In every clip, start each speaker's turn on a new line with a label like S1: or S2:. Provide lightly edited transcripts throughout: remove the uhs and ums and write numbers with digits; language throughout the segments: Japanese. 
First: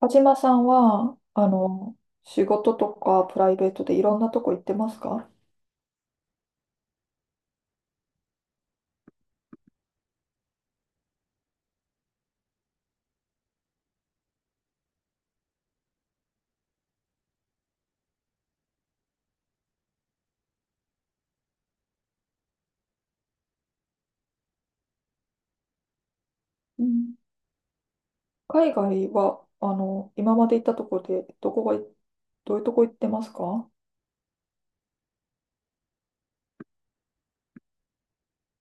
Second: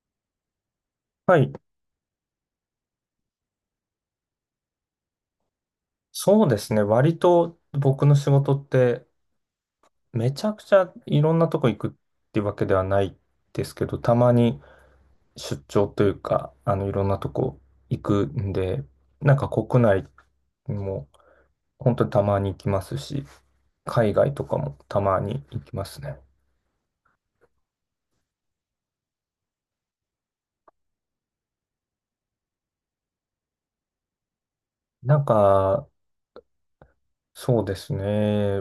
S1: 田島さんは、
S2: はい。
S1: 仕事とかプライベートでいろんなとこ行ってますか？
S2: そうですね。割と僕の仕事ってめちゃくちゃいろんなとこ行くってわけではないですけど、たまに出張というか、いろんなとこ行くんで、なんか国内も本当にたまに行きますし、海外とかもたまに行きますね。
S1: うん、海外は、今まで行ったとこで、どういうとこ行ってますか？
S2: なんか、そうですね。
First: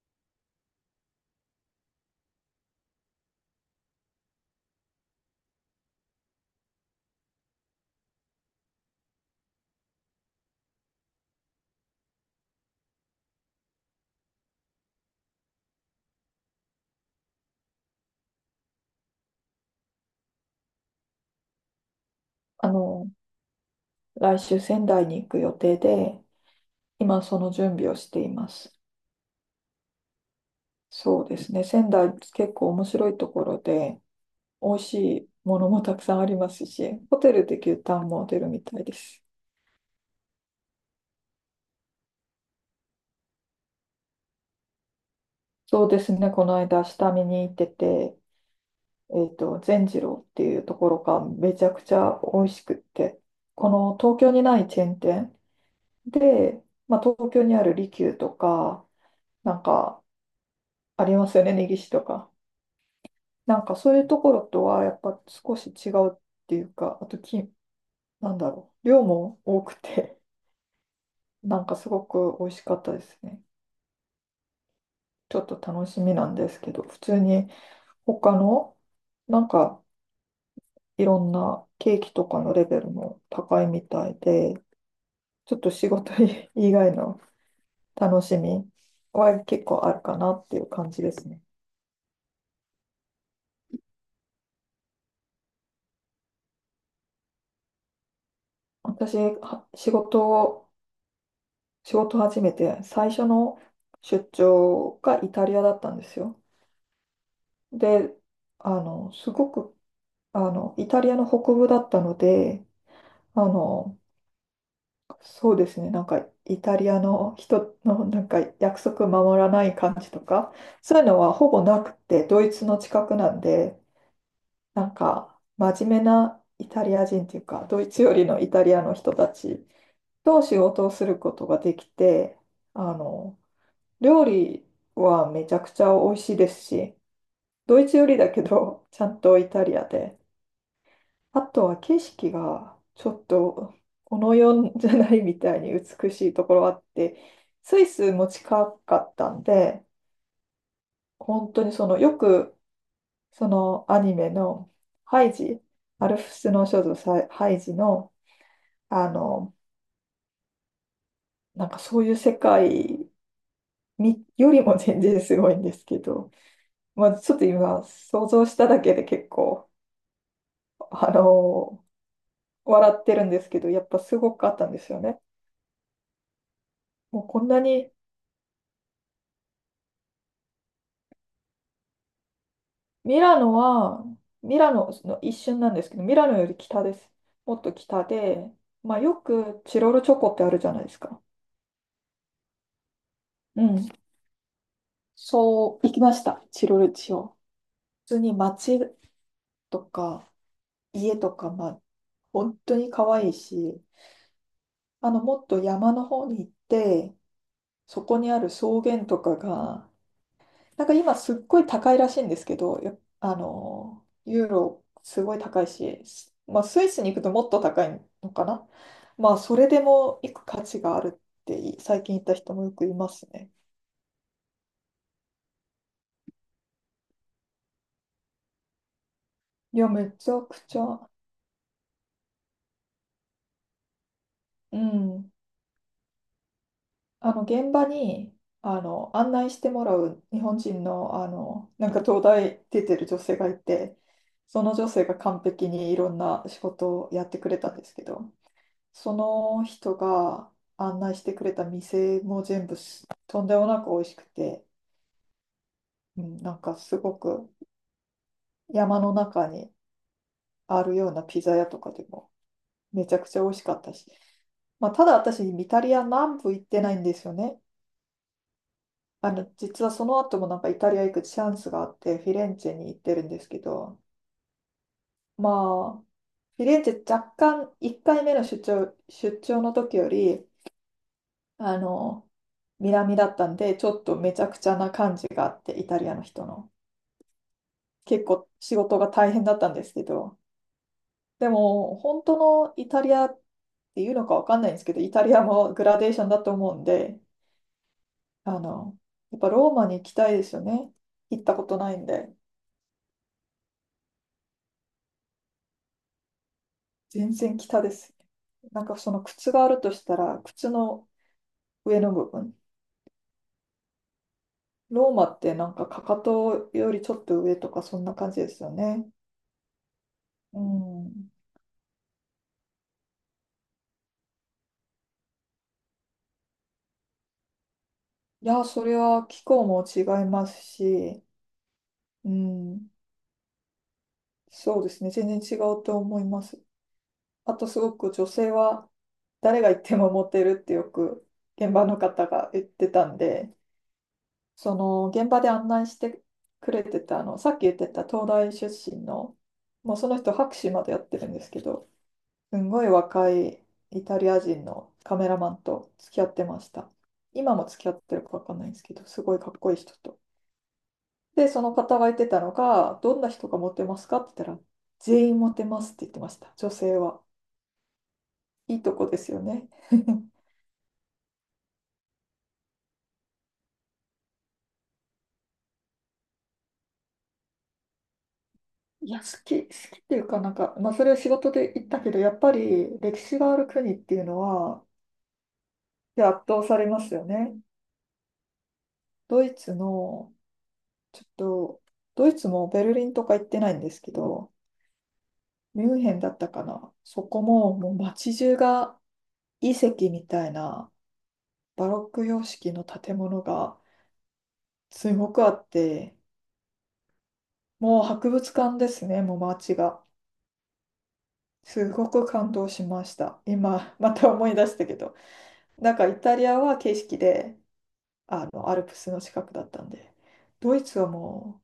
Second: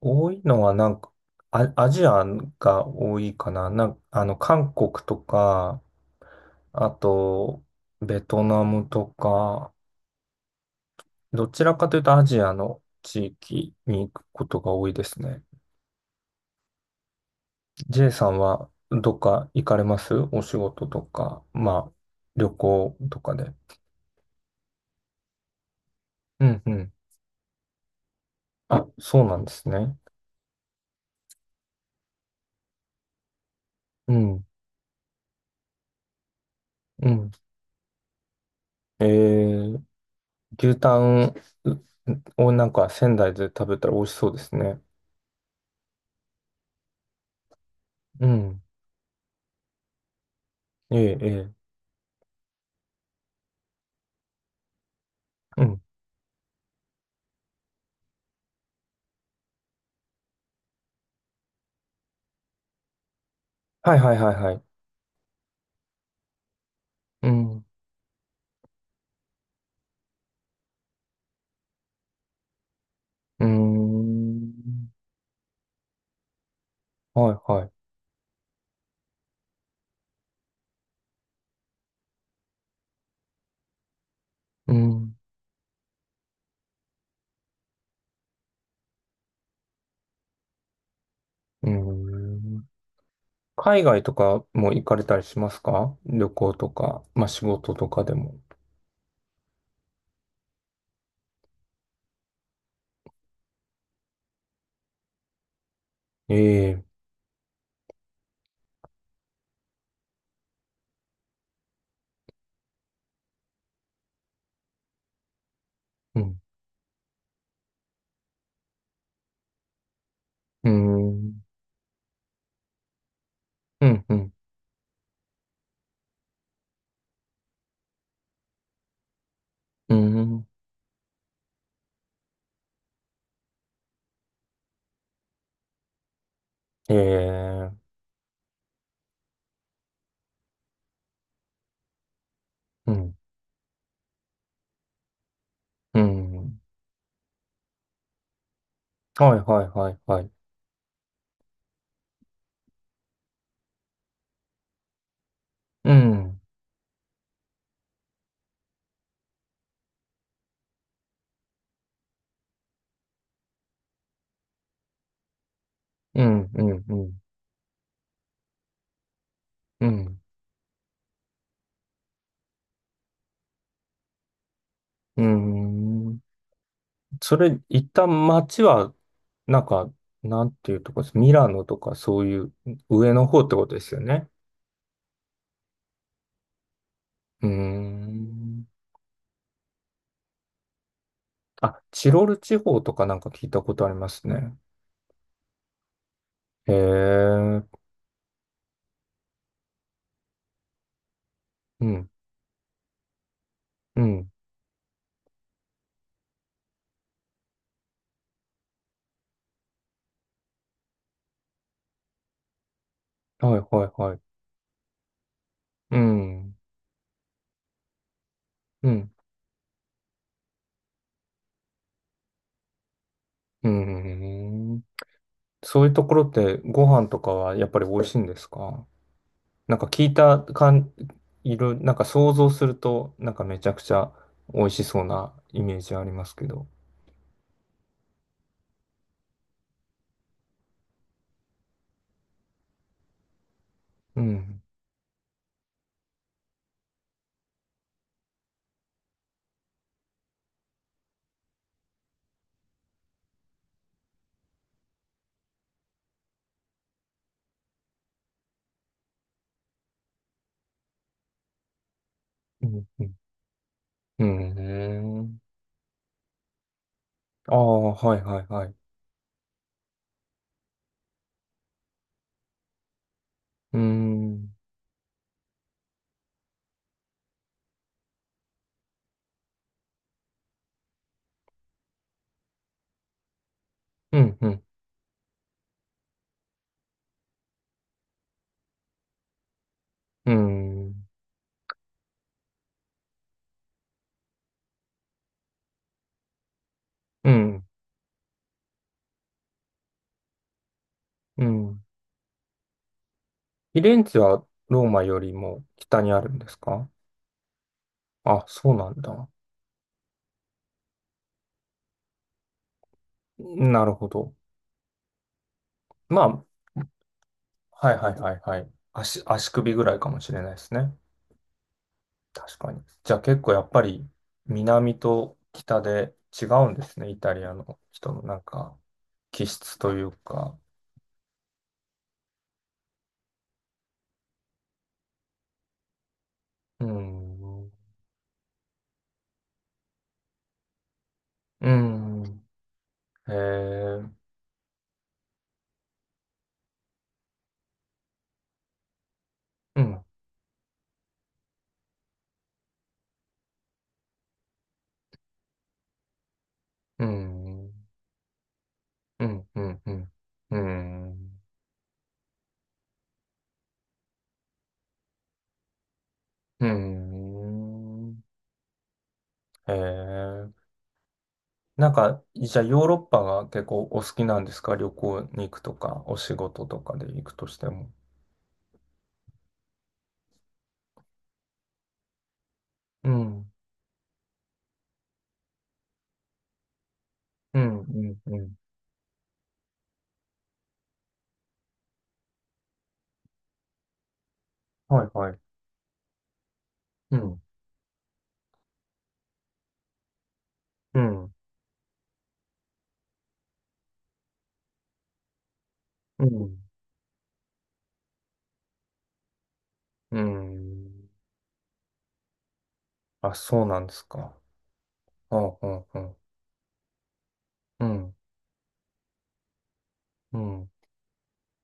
S2: 多いのはなんか、アジアが多いかな。韓国とか、あと、ベトナムとか、どちらかというとアジアの地域に行くことが多いですね。J さんはどっか行かれますお仕事とか、まあ、旅
S1: あ
S2: 行
S1: の、
S2: とかで。
S1: 来週仙台に行く予定で、
S2: うんうん。
S1: 今その準備をしています。
S2: あ、そうなんですね。
S1: そうですね。仙台結構面白いところで、
S2: うん、
S1: 美味しいものもたくさんありますし、
S2: う
S1: ホ
S2: ん。
S1: テルで牛タンも出るみたいで
S2: え
S1: す。
S2: ー、牛タンをなんか仙台で食べたら美味しそうですね。
S1: そうですね。この間下見に行ってて、
S2: うん。
S1: 善次郎っていうとこ
S2: え
S1: ろ
S2: え、
S1: が
S2: え
S1: めちゃくちゃ美味しくって、この東京にないチェーン店
S2: え。うん。
S1: で、まあ、東京にある利休とか、なんかありますよね、根岸とか。なんか
S2: は
S1: そう
S2: い
S1: いう
S2: はい
S1: と
S2: は
S1: こ
S2: い
S1: ろ
S2: はい。
S1: とはやっぱ少し違うっていうか、あと
S2: う
S1: き、
S2: ん。
S1: なんだろう、量も多くて、なんかすごく美味しかったですね。
S2: うーん。
S1: ちょっと楽しみなんですけど、普通
S2: はい
S1: に
S2: はい。
S1: 他の、なんかいろんなケーキとかのレベルも高いみたいで、
S2: うん。
S1: ちょっと仕事以外の楽しみは結構あるかなっていう感じですね。
S2: うん。海外とかも行かれたりしますか？旅行とか、まあ仕事とかでも。
S1: 私、は仕事を始めて最初の出張がイタリアだったんですよ。
S2: ええ、
S1: で、あの、すごく、イタリアの北部だったので、あの、そうですね、なん
S2: う
S1: か
S2: ん。
S1: イタリアの人の なんか約束守らない感じとか、
S2: う
S1: そういうのは
S2: ん。
S1: ほぼなくて、ドイツの近くなんで、
S2: うん。うん。
S1: なんか、真面目なイタリア人というか、ドイツよりのイタリアの人たち
S2: う
S1: と
S2: ん、
S1: 仕事をすることができて、あの、料理はめちゃくちゃ美味しいですし、
S2: え
S1: ド
S2: え、
S1: イツよりだけど、ちゃんとイタリアで。あとは景色が
S2: う
S1: ちょ
S2: ん。
S1: っと、この世じゃないみたいに
S2: う
S1: 美しいとこ
S2: ん。
S1: ろあって、スイスも近かった
S2: はい
S1: ん
S2: はい
S1: で、
S2: はいはい。
S1: 本当にその、よく、そのアニメのハイジ、
S2: う
S1: アルプ
S2: ん。
S1: スの少女ハイジのあの、なんかそういう世界によりも全然すごいんですけ
S2: う
S1: ど、
S2: ん。うん。う
S1: まあ、
S2: ん。
S1: ちょっと今想像しただけで結構、
S2: うん。
S1: あの、笑ってるんですけど、やっぱすごくあったんですよね。
S2: うん。
S1: もう
S2: そ
S1: こん
S2: れ、
S1: な
S2: 一
S1: に、
S2: 旦街は、なんか、なんていうとこです？ミラノとかそういう上
S1: ミ
S2: の
S1: ラ
S2: 方って
S1: ノ
S2: ことですよ
S1: は、
S2: ね。
S1: ミラノの一瞬なんですけど、ミラノより北です。
S2: うー
S1: もっと北で、
S2: ん。
S1: まあ、よくチロルチョコってあるじゃないですか。
S2: あ、チロル地方とかなんか聞いた
S1: う
S2: ことあ
S1: ん。
S2: りますね。
S1: そう、行きました、チ
S2: へ
S1: ロルチを。
S2: え、
S1: 普通に街とか家とか、まあ、
S2: うん、
S1: 本当に可愛いし、
S2: うん、
S1: もっと山の方に行って、そこにある草原とかが、なんか今すっごい高いらしいんですけど、やあ
S2: はいはい
S1: の、
S2: はい。
S1: ユーロすごい高い
S2: う
S1: し、す
S2: ん、
S1: まあスイスに行くともっと高いのかな。
S2: うん、
S1: まあそれでも行く価値があるってい最近行った人もよくいますね。
S2: うん。そういうところってご飯とかはやっぱり美味しいんですか？な
S1: い
S2: んか
S1: や、
S2: 聞
S1: め
S2: い
S1: ち
S2: た
S1: ゃくち
S2: 感、
S1: ゃ、
S2: いろ、なんか想像すると、なんかめちゃくちゃ美味
S1: う
S2: しそう
S1: ん、
S2: なイメージありますけど。
S1: あの現場にあの案内してもらう日本人の、あのなんか東大出てる女性がいて、
S2: うん、
S1: その女性が完璧にいろんな仕事をやってくれたんですけど、その人が案内してくれた店も全部すとんでもなく美味しくて、うん、なんかすごく山の中にあるようなピザ屋とかでも
S2: うん、う
S1: めち
S2: ん。
S1: ゃくちゃ美味しかったし、
S2: う
S1: まあ、ただ
S2: ん、
S1: 私イタリア南部行ってないんですよ
S2: あ
S1: ね。
S2: あ、はいはいはい。
S1: 実はその後もなんかイタリア行くチャンスがあって、フィレンツェに行ってるんですけ
S2: う
S1: ど、
S2: ん、
S1: まあ、フィレンツェ若干1回目の出張の時より、あの、南だったんで、ちょっと
S2: う
S1: め
S2: ん、
S1: ち
S2: う
S1: ゃく
S2: ん、
S1: ちゃな感じがあって、イタリアの人の。結構仕事が大変だったんですけ
S2: う
S1: ど、
S2: ん、
S1: でも、本当のイタリアっていうのかわかんないんですけど、イタリアもグラデーションだと思うんで、
S2: うん、
S1: あの、やっぱローマに行きたいですよね。行
S2: う
S1: ったこと
S2: ん。
S1: ないんで、
S2: フィレンツェはローマよりも北にあるんですか？
S1: 全然北です。
S2: あ、そう
S1: なん
S2: な
S1: か
S2: ん
S1: その
S2: だ。
S1: 靴があるとしたら、靴の上の部分。
S2: なるほど。
S1: ローマってなんかかか
S2: まあ、
S1: とよりちょっと上とか
S2: はい
S1: そん
S2: はい
S1: な感
S2: はい
S1: じで
S2: は
S1: す
S2: い。
S1: よね。
S2: 足、足首ぐらいかもしれないで
S1: う
S2: すね。
S1: ん。
S2: 確かに。じゃあ結構やっぱり南と北で違うんですね、イタリアの人のなん
S1: いや、
S2: か
S1: それは気
S2: 気
S1: 候
S2: 質
S1: も
S2: と
S1: 違
S2: い
S1: い
S2: う
S1: ま
S2: か。
S1: すし、うん。そうですね。全然違うと思います。
S2: うー
S1: あ
S2: ん。
S1: と
S2: う
S1: すごく女性は誰が行ってもモテるってよく
S2: ー
S1: 現場の方
S2: ん。
S1: が言ってたん
S2: へ
S1: で、
S2: え。
S1: その現場で案内してくれてたさっき言ってた東大出身の、
S2: う
S1: もう
S2: ん。
S1: その人博士までやってるんですけど、すんごい若いイタリア人のカメラマンと付き合ってました。
S2: う
S1: 今も
S2: ん。
S1: 付き合ってるかわかんないんですけど、す
S2: う
S1: ごい
S2: ん。
S1: かっ
S2: う
S1: こいい
S2: ん。う
S1: 人
S2: ん。
S1: と。
S2: うん。
S1: で、その方が言ってたのが、どんな人がモテますかって言ったら、全員モテますって言ってました、
S2: う
S1: 女性は。
S2: ん。
S1: いいとこですよね。
S2: へ え。なんか、じゃあヨーロッパが結構お好きなんですか？旅行に行くとか、お仕事とかで行くとしても。
S1: いや、好きっていうかなんか、まあ、それは仕事で言ったけど、やっぱり
S2: う
S1: 歴史
S2: ん。
S1: がある国っていうのは、いや圧倒されますよね。
S2: うん、うん、うん。
S1: ドイツの、ちょっと、ドイツもベルリンとか行ってないんですけど、
S2: はい、はい。
S1: ミュンヘンだったかな。
S2: う
S1: そこ
S2: ん、
S1: も、もう街中が遺跡みたいな
S2: うん、
S1: バロック様式の建物がすごくあって、
S2: うん、
S1: もう博物館ですね、もう街が。
S2: うん。
S1: すごく感動しまし
S2: あ、
S1: た。
S2: そうなんで
S1: 今、
S2: す
S1: また
S2: か。
S1: 思い出したけど。
S2: うん、
S1: なん
S2: う
S1: か
S2: ん、
S1: イタリアは景色で、
S2: うん、
S1: アルプスの近くだったんで、
S2: うん、
S1: ドイツはも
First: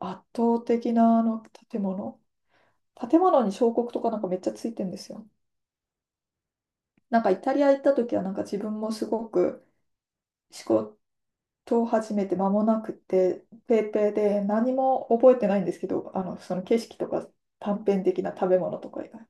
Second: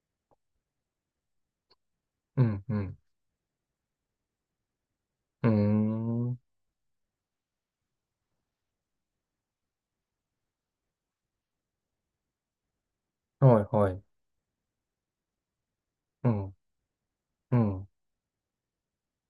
S1: う圧倒的なあの建物。
S2: うん、うん、
S1: 建物に彫刻とかなんかめっちゃついてんですよ。
S2: うん。うーん。
S1: なんかイタリア行った時はなんか自分もすごく思考と始めて間もなくて、
S2: はい、
S1: ペ
S2: は
S1: ー
S2: い。
S1: ペーで何も覚えてないんですけど、
S2: うん、
S1: その景色とか
S2: う
S1: 短
S2: ん、
S1: 編的な食べ物とか以外。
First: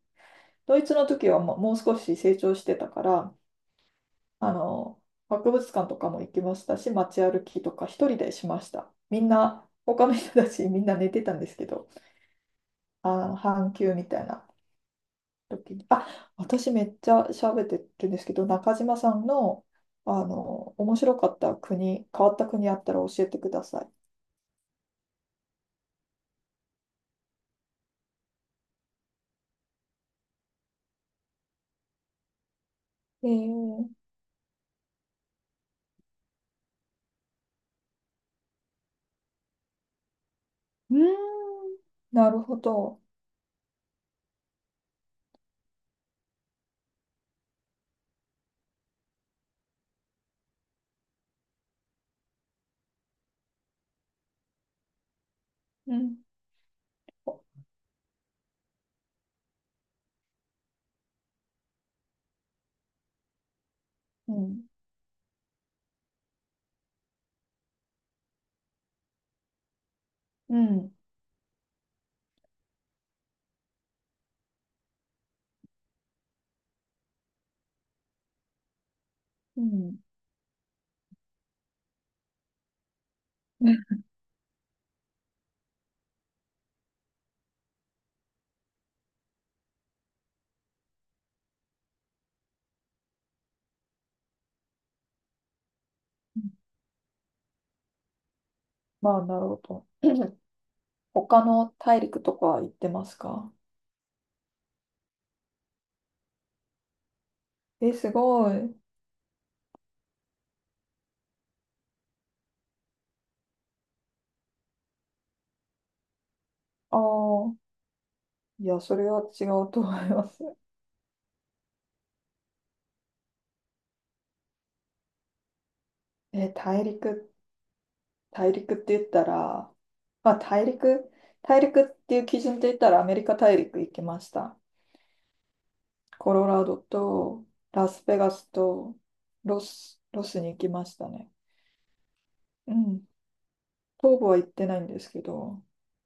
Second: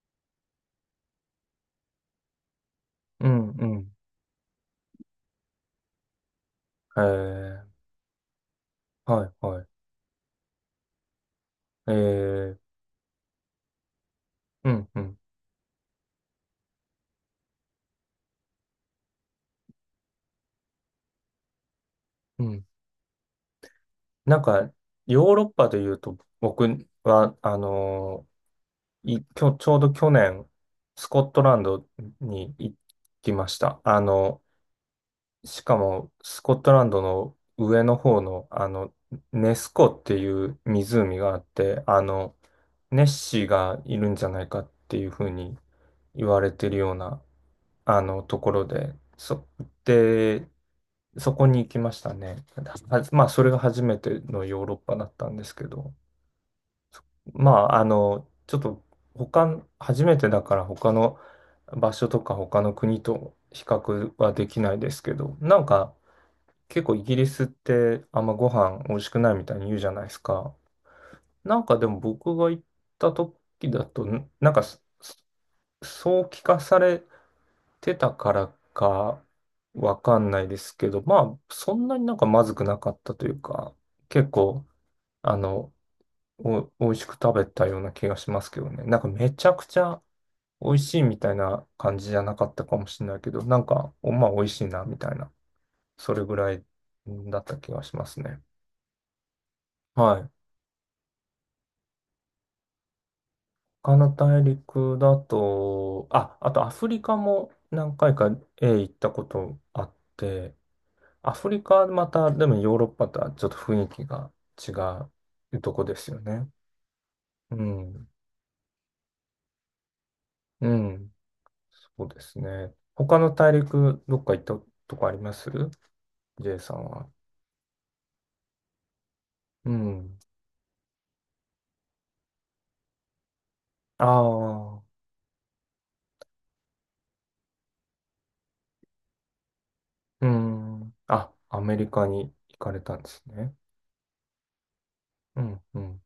S1: ドイツの時はもう少し成長してたか
S2: う
S1: ら、
S2: ん、うん。
S1: あの、博物館とかも行きましたし、
S2: え
S1: 街歩き
S2: ー、
S1: とか一人でしました。み
S2: は
S1: ん
S2: い、はい。
S1: な、他の人たちみんな寝てたんですけど、
S2: えー、
S1: 半休みたいな
S2: うん、うん、
S1: 時に、あ、私めっちゃ喋ってるんですけど、中島さんの、面白かった国、変わっ
S2: う
S1: た
S2: ん。
S1: 国あったら教えてください。
S2: なんか、ヨーロッパで言うと、僕は、あのーい、きょ、ちょうど去年、スコットランドに行
S1: え
S2: きました。
S1: ー
S2: あの、しかも、スコットランドの上の方の、あの、ネス湖っていう
S1: うーん、
S2: 湖があって、あ
S1: な
S2: の、
S1: るほど。
S2: ネッシーがいるんじゃないかっていうふうに言われてるような、あの、ところで、そこに行きましたね。はまあ、それが初めてのヨーロッパだったんですけど。
S1: うん、
S2: まあ、あの、ちょっと他初めてだから他の場所とか他の国と比較は
S1: う
S2: でき
S1: ん、
S2: ないですけど、なんか結構イギリスってあんまご飯美味しくないみたいに言うじゃないですか。
S1: うん、
S2: なんかでも僕が行った時だと、なんかそそう聞かされてたからか
S1: うん。
S2: わかんないですけど、まあそんなになんかまずくなかったというか、結構あの、美味しく食べたような気がしますけどね。なんかめちゃくちゃ美味しいみたいな感じじゃなかったかもしれないけど、なんか、お、まあ美味しいなみたいな、それぐらいだった気がしますね。
S1: まあ、なるほど。
S2: はい。
S1: 他の大陸とか行ってますか？
S2: 他の大陸だと、あ、あとアフリカも
S1: え、
S2: 何
S1: す
S2: 回か
S1: ごい。
S2: 行ったことあって、アフリカはまた、でもヨーロッパとはちょっと雰囲気が違うとこですよね。
S1: ああ、
S2: うん。
S1: いや、それは違うと思います。
S2: うん。そうですね。他の大陸、どっか行ったとこあります？
S1: え、
S2: J さ
S1: 大
S2: んは。
S1: 陸、大陸って言った
S2: う
S1: ら、
S2: ん。
S1: まあ、大陸っていう基準で言ったらアメリカ大陸行きました。
S2: ああ、
S1: コロラドとラスベガスとロス、ロ
S2: う
S1: スに行きま
S2: ん。
S1: したね。
S2: あ、アメリカに行か
S1: う
S2: れたん
S1: ん。
S2: ですね。
S1: 東部は行ってないんですけ
S2: うん、
S1: ど、
S2: うん。